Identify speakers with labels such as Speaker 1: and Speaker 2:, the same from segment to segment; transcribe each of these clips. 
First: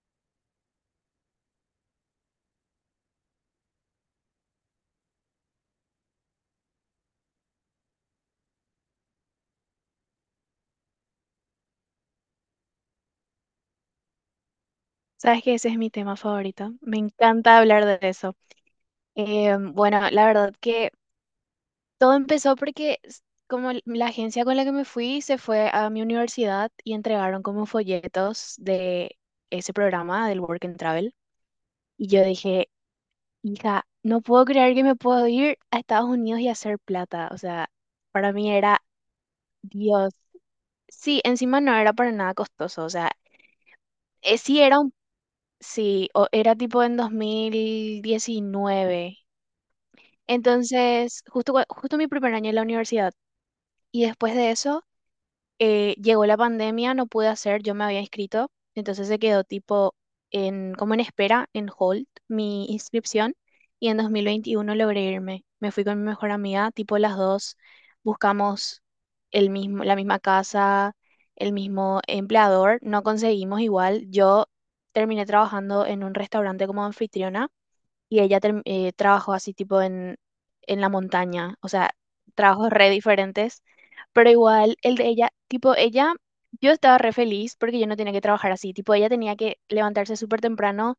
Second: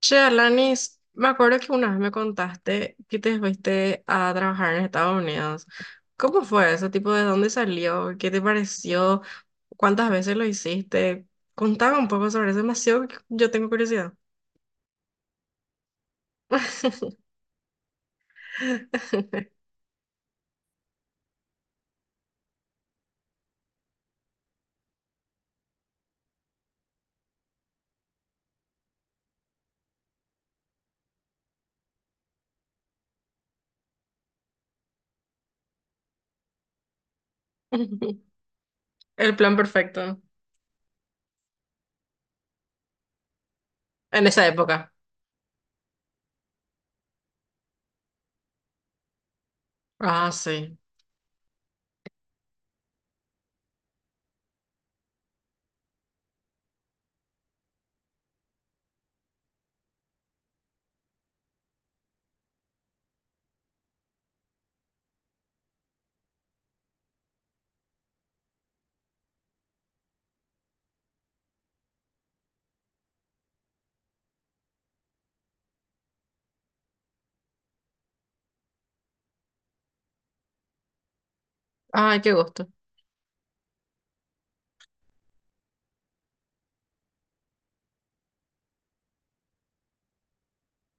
Speaker 1: Che, Alanis, me acuerdo que una vez me contaste que te fuiste a trabajar en Estados Unidos. ¿Cómo fue eso? Tipo, ¿de dónde salió? ¿Qué te pareció? ¿Cuántas veces lo hiciste? Contaba un poco sobre eso, demasiado que yo tengo curiosidad.
Speaker 2: Sabes que ese es mi tema favorito. Me encanta hablar de eso. Bueno, la verdad que todo empezó porque como la agencia con la que me fui se fue a mi universidad y entregaron como folletos de ese programa del Work and Travel. Y yo dije, hija, no puedo creer que me puedo ir a Estados Unidos y hacer plata. O sea, para mí era
Speaker 1: El plan
Speaker 2: Dios.
Speaker 1: perfecto
Speaker 2: Sí, encima no era para nada costoso. O sea,
Speaker 1: en esa
Speaker 2: sí era
Speaker 1: época.
Speaker 2: Sí, era tipo en 2019.
Speaker 1: Ah, sí.
Speaker 2: Entonces, justo, justo mi primer año en la universidad. Y después de eso, llegó la pandemia, no pude hacer, yo me había inscrito. Entonces se quedó tipo en, como en espera, en hold, mi inscripción. Y en 2021 logré irme. Me fui con mi mejor amiga, tipo las dos. Buscamos el mismo, la misma casa, el mismo empleador. No conseguimos igual. Yo terminé trabajando en un restaurante como anfitriona y trabajó así tipo en la montaña, o sea,
Speaker 1: Ay, qué gusto.
Speaker 2: trabajos re diferentes, pero igual el de ella, tipo ella, yo estaba re feliz porque yo no tenía que trabajar así, tipo ella tenía que levantarse súper temprano,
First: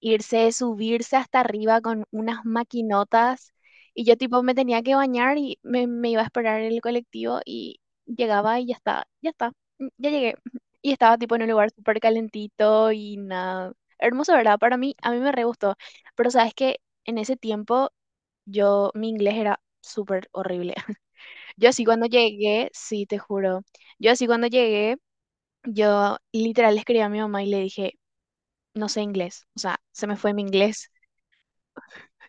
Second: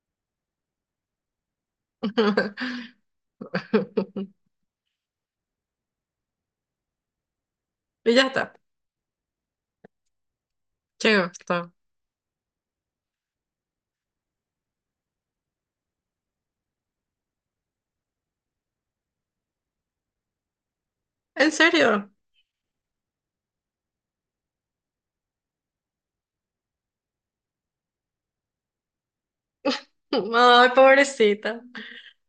Speaker 2: irse, subirse hasta arriba con unas maquinotas. Y yo tipo me tenía que bañar y me iba a esperar en el colectivo y
Speaker 1: Y ya está.
Speaker 2: llegaba y ya está, ya está, ya llegué. Y
Speaker 1: Qué
Speaker 2: estaba tipo en un lugar
Speaker 1: gusto.
Speaker 2: súper calentito y nada. Hermoso, ¿verdad? Para mí, a mí me re gustó. Pero sabes que en ese tiempo yo, mi inglés era súper horrible.
Speaker 1: ¿En
Speaker 2: Yo así cuando
Speaker 1: serio?
Speaker 2: llegué, sí, te juro. Yo así cuando llegué, yo literal le escribí a mi mamá y le dije, no sé inglés. O sea, se me fue mi
Speaker 1: Ay,
Speaker 2: inglés.
Speaker 1: pobrecita.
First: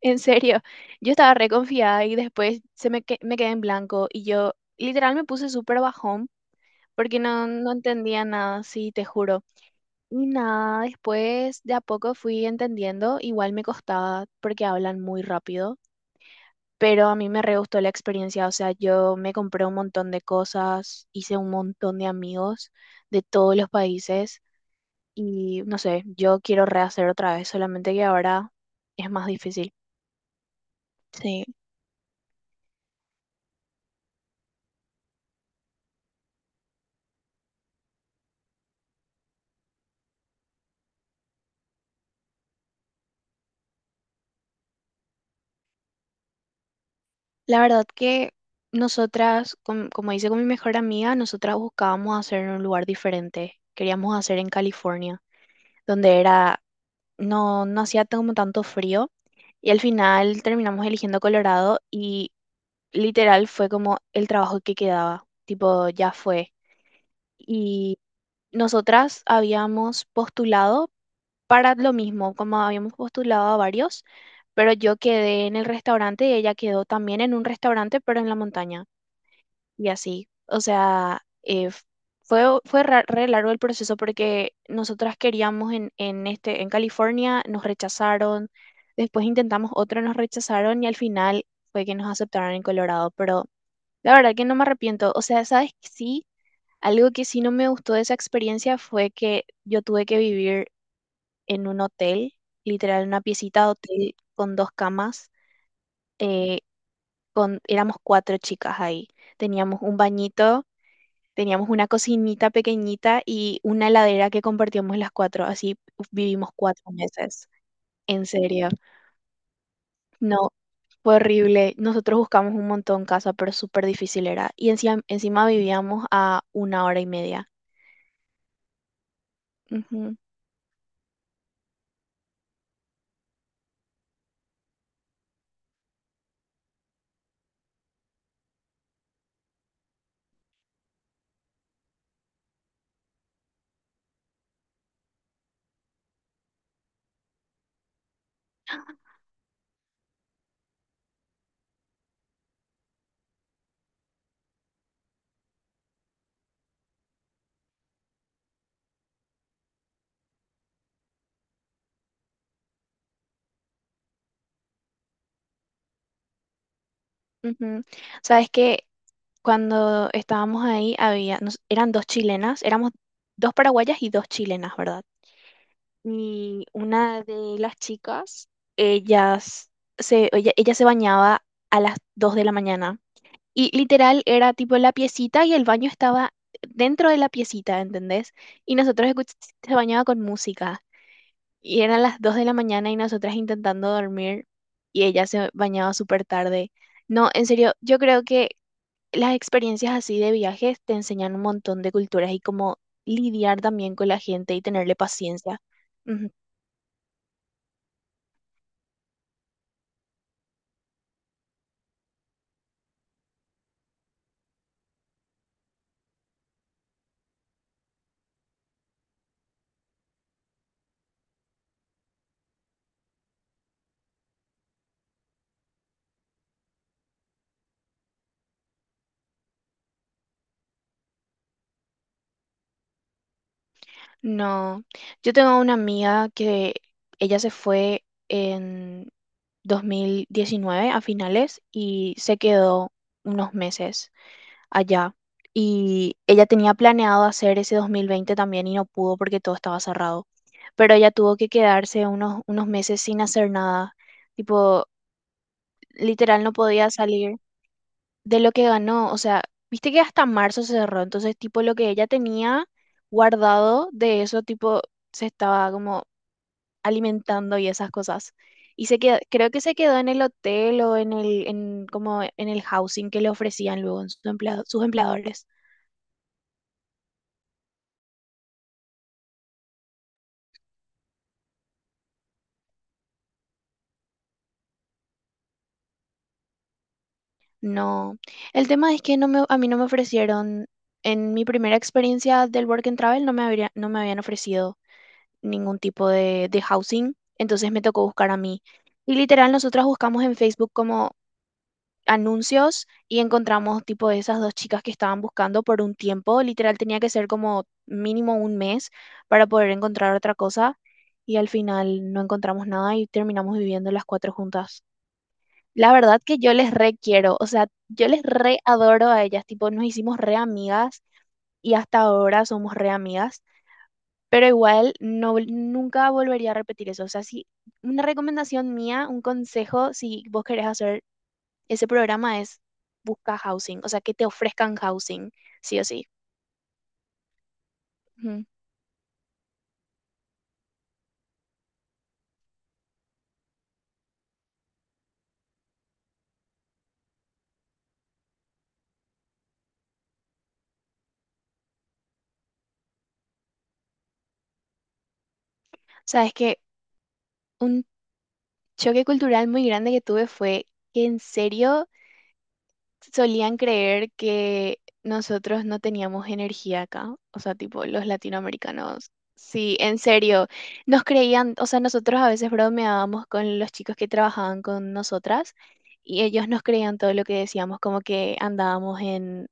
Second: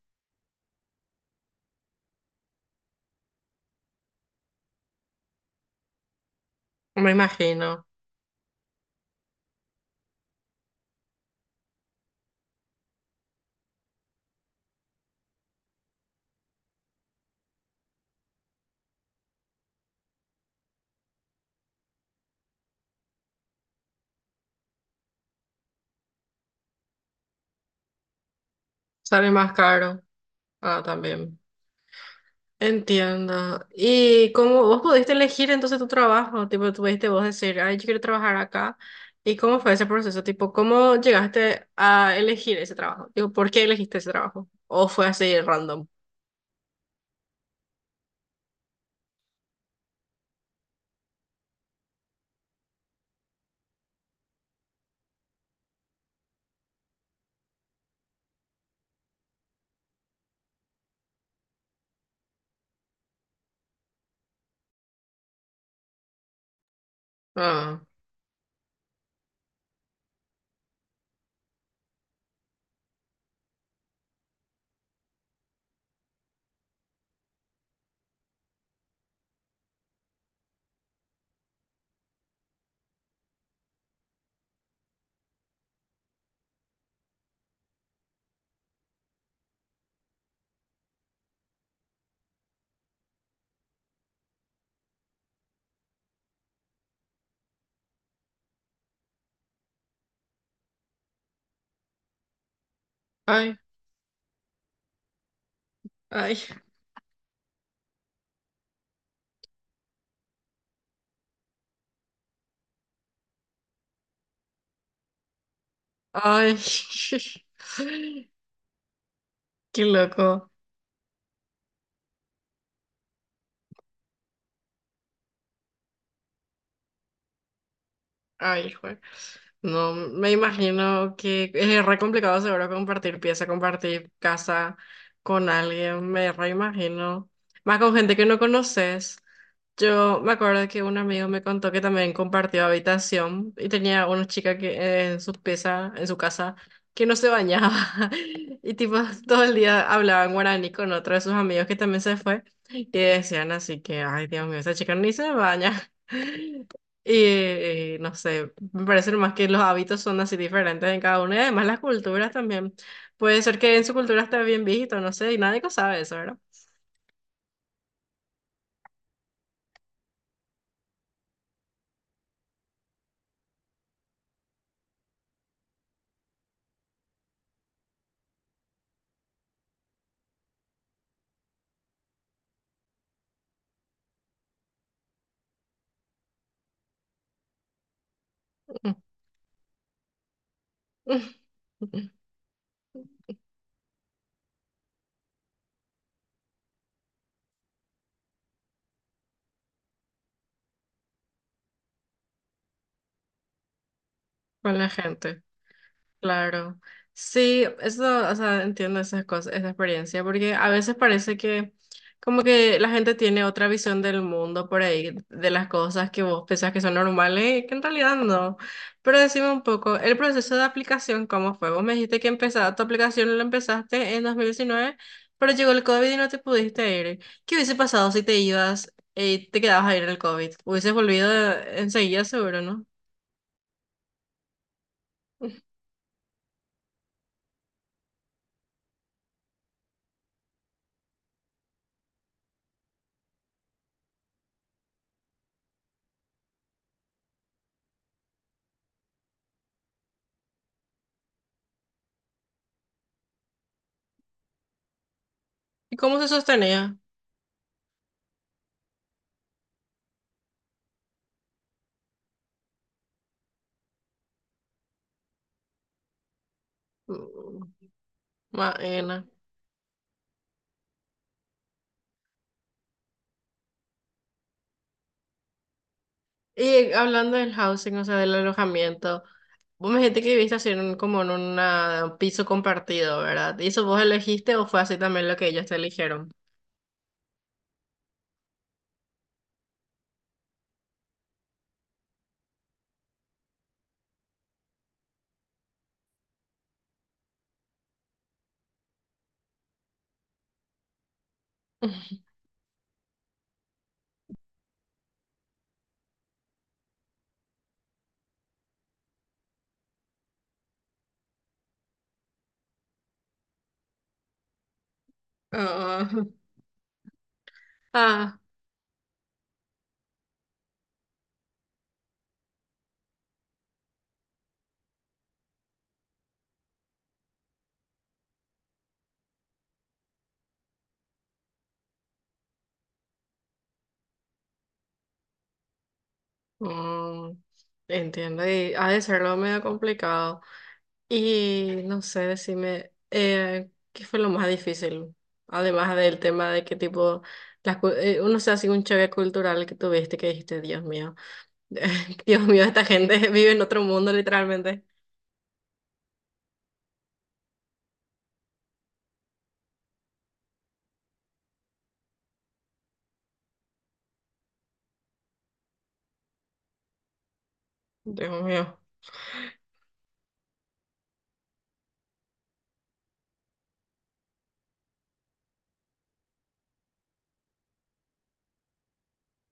Speaker 2: En serio, yo estaba reconfiada y después se me, me quedé en blanco y yo literal me puse súper bajón
Speaker 1: Me
Speaker 2: porque no, no
Speaker 1: imagino.
Speaker 2: entendía nada, sí, te juro. Y nada, después de a poco fui entendiendo, igual me costaba porque hablan muy rápido, pero a mí me re gustó la experiencia, o sea, yo me compré un montón de cosas, hice un montón de amigos de todos los países y no sé, yo quiero rehacer otra vez, solamente que ahora es más
Speaker 1: Sale más
Speaker 2: difícil.
Speaker 1: caro. Ah, también.
Speaker 2: Sí.
Speaker 1: Entiendo. ¿Y cómo vos pudiste elegir entonces tu trabajo? Tipo, tuviste vos decir, ay, yo quiero trabajar acá. ¿Y cómo fue ese proceso? Tipo, ¿cómo llegaste a elegir ese trabajo? Digo, ¿por qué elegiste ese trabajo? ¿O fue así random?
Speaker 2: La verdad que nosotras, como hice con mi mejor amiga, nosotras buscábamos hacer en un lugar diferente. Queríamos hacer en California, donde era, no, no hacía como tanto frío. Y al final terminamos eligiendo Colorado y literal fue como el trabajo que quedaba. Tipo, ya fue.
Speaker 1: Ah,
Speaker 2: Y nosotras habíamos postulado para lo mismo, como habíamos postulado a varios, pero yo quedé en el restaurante y ella quedó también en un restaurante, pero en la montaña, y así. O sea, fue re largo el proceso porque nosotras queríamos en, este, en California, nos rechazaron, después intentamos otro, nos rechazaron y al final fue que nos aceptaron en Colorado. Pero la verdad que no me arrepiento. O sea, ¿sabes qué? Sí, algo que sí no me gustó de esa experiencia fue que yo tuve que vivir en un hotel, literal, una
Speaker 1: ay,
Speaker 2: piecita de hotel con dos camas.
Speaker 1: ay,
Speaker 2: eh, con, éramos cuatro chicas ahí. Teníamos un bañito. Teníamos una cocinita pequeñita y una heladera que compartíamos las cuatro, así vivimos
Speaker 1: ay.
Speaker 2: cuatro meses. En serio,
Speaker 1: Qué loco.
Speaker 2: no, fue horrible. Nosotros buscamos un montón casa, pero súper difícil era. Y encima, encima vivíamos a una hora y media.
Speaker 1: Ay, jue- No,
Speaker 2: Ujú,
Speaker 1: me imagino que es re complicado seguro compartir pieza, compartir casa con alguien, me re imagino. Más con gente que no conoces. Yo me acuerdo que un amigo me contó que también compartió habitación y tenía una chica que en su pieza, en su casa, que no se bañaba y tipo todo el día hablaba en guaraní con otro de sus amigos que también se fue y decían así que, ay, Dios mío, esa chica ni se baña. Y no sé, me parece más que los hábitos son así diferentes en cada uno y además las culturas también. Puede ser que en su cultura esté bien visto, no sé, y nadie que sabe eso, ¿verdad?
Speaker 2: ujú. Sabes que cuando estábamos ahí había, eran dos chilenas, éramos dos paraguayas y dos chilenas, ¿verdad? Y una de las chicas, ellas ella se bañaba a las 2 de la mañana. Y literal era tipo la piecita y el baño estaba dentro de la piecita, ¿entendés? Y se bañaba con música. Y eran las 2 de la mañana y nosotras intentando dormir y ella se bañaba súper tarde. No, en serio, yo creo que las experiencias así de viajes te enseñan un montón de culturas y cómo lidiar también con la gente y
Speaker 1: Con la
Speaker 2: tenerle
Speaker 1: gente.
Speaker 2: paciencia. Ujú.
Speaker 1: Claro. Sí, eso, o sea, entiendo esas cosas, esa experiencia, porque a veces parece que como que la gente tiene otra visión del mundo por ahí, de las cosas que vos pensás que son normales, que en realidad no. Pero decime un poco, el proceso de aplicación, ¿cómo fue? Vos me dijiste que empezaba tu aplicación la empezaste en 2019, pero llegó el COVID y no te pudiste ir. ¿Qué hubiese pasado si te ibas y te quedabas ahí en el COVID? Hubieses volvido enseguida, seguro, ¿no?
Speaker 2: No, yo tengo una amiga que ella se fue 2019 a finales y se quedó unos meses allá. Y ella tenía planeado hacer ese 2020 también y no pudo porque todo estaba cerrado. Pero ella tuvo que quedarse unos meses sin hacer nada. Tipo,
Speaker 1: ¿Y cómo se
Speaker 2: literal no podía
Speaker 1: sostenía?
Speaker 2: salir de lo que ganó. O sea, viste que hasta marzo se cerró. Entonces, tipo, lo que ella tenía guardado de eso, tipo, se estaba como alimentando y esas cosas. Y
Speaker 1: Maena.
Speaker 2: creo que se quedó en el hotel o en el, en, como en el housing que le ofrecían luego en su sus empleadores.
Speaker 1: Y hablando del housing, o sea, del alojamiento, vos me dijiste que viviste así en como en un piso compartido, ¿verdad? ¿Y eso vos elegiste o fue así también lo que ellos te eligieron?
Speaker 2: No, el tema es que no me, a mí no me ofrecieron, en mi primera experiencia del Work and Travel no me no me habían ofrecido ningún tipo de housing, entonces me tocó buscar a mí. Y literal, nosotras buscamos en Facebook como anuncios y encontramos tipo de esas dos chicas que estaban buscando por un tiempo, literal tenía que ser como mínimo un mes para poder encontrar otra cosa y al final no encontramos nada y terminamos viviendo las cuatro juntas. La
Speaker 1: Ah,
Speaker 2: verdad que yo les re quiero, o sea, yo les
Speaker 1: ah,
Speaker 2: re adoro a ellas, tipo nos hicimos re amigas y hasta ahora somos re amigas. Pero igual no, nunca volvería a repetir eso. O sea, si una recomendación mía, un consejo, si vos querés hacer ese programa es busca housing, o sea, que te ofrezcan housing, sí o sí.
Speaker 1: mm,
Speaker 2: Ujú.
Speaker 1: entiendo,
Speaker 2: O
Speaker 1: y ha de ser lo medio complicado. Y no sé, decime, ¿qué fue lo más difícil? Además del tema de que tipo, uno se hace un choque cultural que tuviste que dijiste, Dios mío. Dios mío, esta gente vive en otro mundo, literalmente.
Speaker 2: sea, es que un choque cultural muy grande que tuve fue que en serio solían creer que nosotros no teníamos energía acá, o sea, tipo los
Speaker 1: Dios mío.
Speaker 2: latinoamericanos. Sí, en serio, nos creían, o sea, nosotros a veces bromeábamos con los chicos que trabajaban con nosotras y ellos nos creían todo lo que decíamos, como que andábamos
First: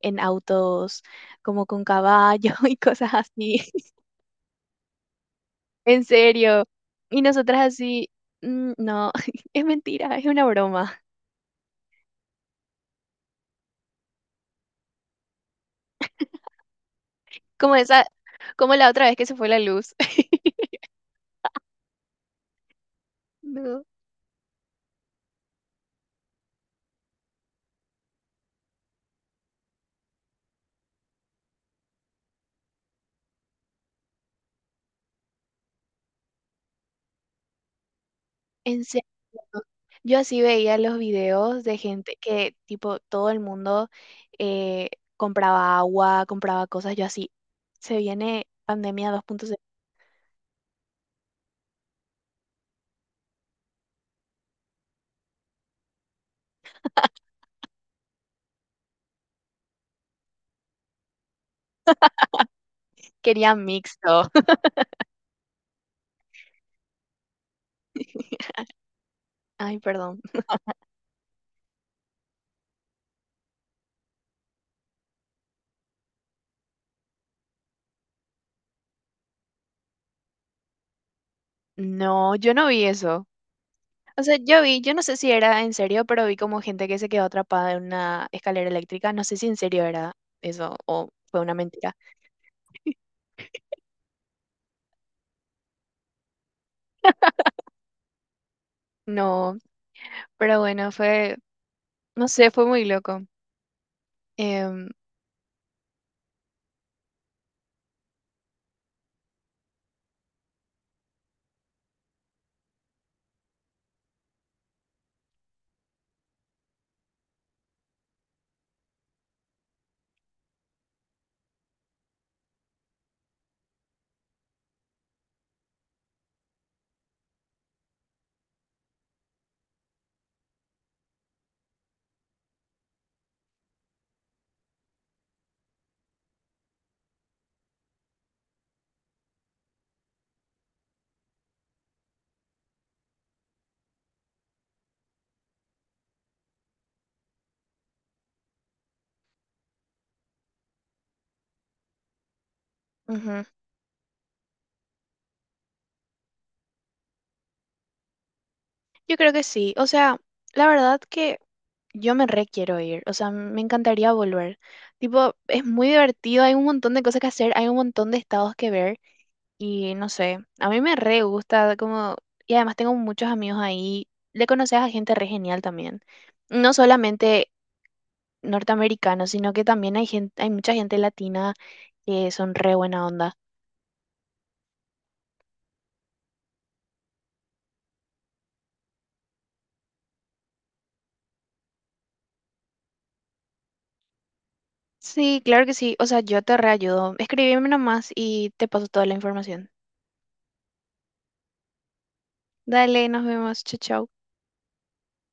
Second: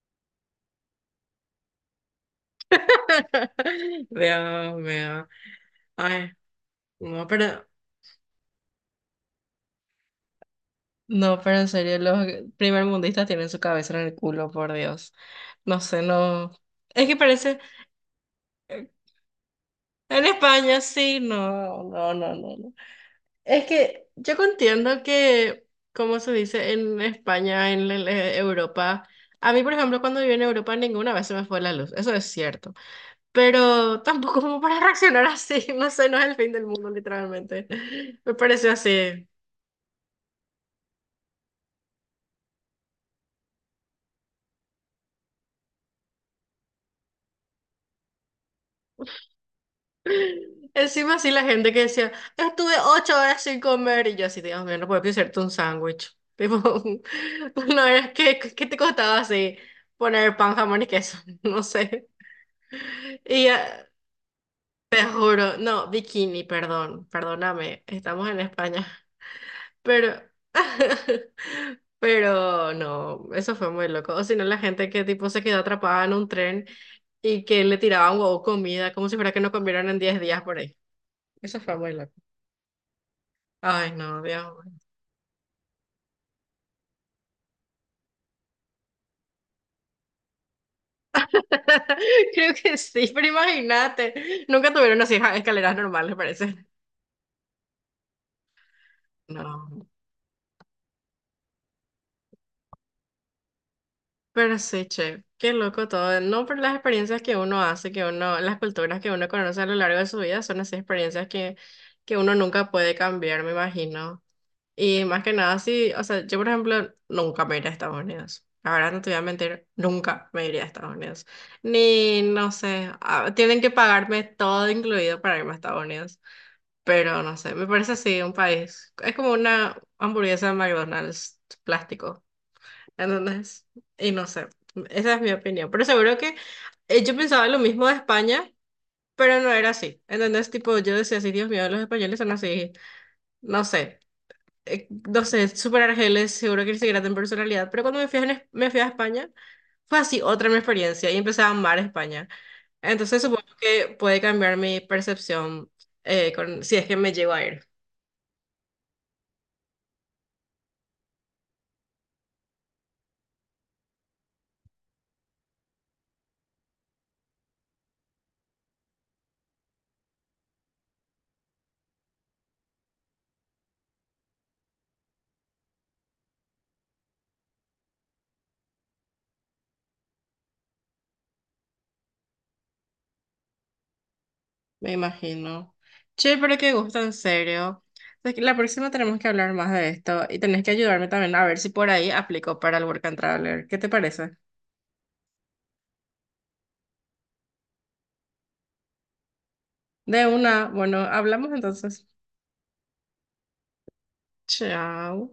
Speaker 2: en autos como con caballo y cosas así,
Speaker 1: Dios mío.
Speaker 2: en
Speaker 1: Ay,
Speaker 2: serio. Y
Speaker 1: no,
Speaker 2: nosotras
Speaker 1: pero,
Speaker 2: así, "Mm, no, es mentira, es una broma.
Speaker 1: no, pero en serio, los primermundistas tienen su cabeza en el culo, por Dios. No sé, no. Es que parece,
Speaker 2: Como esa, como la otra vez que se fue la luz.
Speaker 1: en España sí, no, no, no, no, no. Es
Speaker 2: No,
Speaker 1: que yo entiendo que, como se dice en España, en Europa, a mí, por ejemplo, cuando viví en Europa, ninguna vez se me fue la luz. Eso es cierto. Pero tampoco como para reaccionar así, no sé, no es el fin del mundo, literalmente. Me pareció
Speaker 2: en serio.
Speaker 1: así.
Speaker 2: Yo así veía los videos de gente que, tipo, todo el mundo eh, compraba agua, compraba cosas. Yo así, se viene pandemia 2.0.
Speaker 1: Encima así la gente que decía, estuve 8 horas sin comer, y yo así, Dios mío, no puedo hacerte un sándwich. Tipo, no es que, ¿qué te costaba así poner pan, jamón y queso? No sé. Y
Speaker 2: Quería mixto.
Speaker 1: te juro, no, bikini, perdón, perdóname, estamos en España.
Speaker 2: Ay,
Speaker 1: Pero,
Speaker 2: perdón.
Speaker 1: pero no, eso fue muy loco. O si no, la gente que tipo se quedó atrapada en un tren y que le tiraban huevo comida, como si fuera que no comieron en 10 días por ahí. Eso fue muy loco.
Speaker 2: No, yo no vi eso.
Speaker 1: Ay, no,
Speaker 2: O sea,
Speaker 1: Dios
Speaker 2: yo vi,
Speaker 1: mío.
Speaker 2: yo no sé si era en serio, pero vi como gente que se quedó atrapada en una escalera eléctrica. No sé si en serio era eso o fue una mentira.
Speaker 1: Creo que sí, pero imagínate. Nunca tuvieron así ja, escaleras normales, parece.
Speaker 2: No,
Speaker 1: No.
Speaker 2: pero bueno, fue, no sé, fue muy loco.
Speaker 1: Pero sí,
Speaker 2: Em,
Speaker 1: che, qué loco todo. No, pero las experiencias que uno hace, que uno, las culturas que uno conoce a lo largo de su vida son así experiencias que uno nunca puede cambiar, me imagino. Y más que nada, sí, o sea, yo por ejemplo nunca me iría a Estados Unidos. La verdad, no te voy a mentir, nunca me iría a Estados Unidos. Ni, no sé, ah, tienen que pagarme todo incluido para irme a Estados Unidos. Pero no sé, me parece así un país. Es como una hamburguesa de McDonald's plástico. Entonces, y no sé, esa es mi opinión. Pero seguro que yo pensaba lo mismo de España, pero no era así. Entonces, tipo, yo decía así, Dios mío, los españoles son así. No sé no sé, súper argeles, seguro que se grata en personalidad, pero cuando me fui a España, fue así otra mi experiencia y empecé a amar España. Entonces supongo
Speaker 2: ujú.
Speaker 1: que puede cambiar mi percepción con, si es que me llego a ir,
Speaker 2: Yo creo que sí. O sea, la verdad que yo me re quiero ir. O sea, me encantaría volver. Tipo, es muy divertido, hay un montón de cosas que hacer, hay un montón de estados que ver. Y no sé, a mí me re gusta como, y además tengo muchos amigos ahí, le conoces a gente re genial también. No solamente norteamericanos, sino que también hay gente, hay mucha gente latina que son re buena onda.
Speaker 1: me imagino. Che, pero qué gusto, en serio. Es que la próxima tenemos que hablar más de esto y tenés que ayudarme también a ver si por ahí aplico para el Work and Traveler. ¿Qué te parece?
Speaker 2: Sí, claro que sí, o sea, yo te reayudo. Escríbeme nomás y te paso toda la información.
Speaker 1: De una, bueno, hablamos entonces.
Speaker 2: Dale, nos vemos, chau, chau.
Speaker 1: Chao.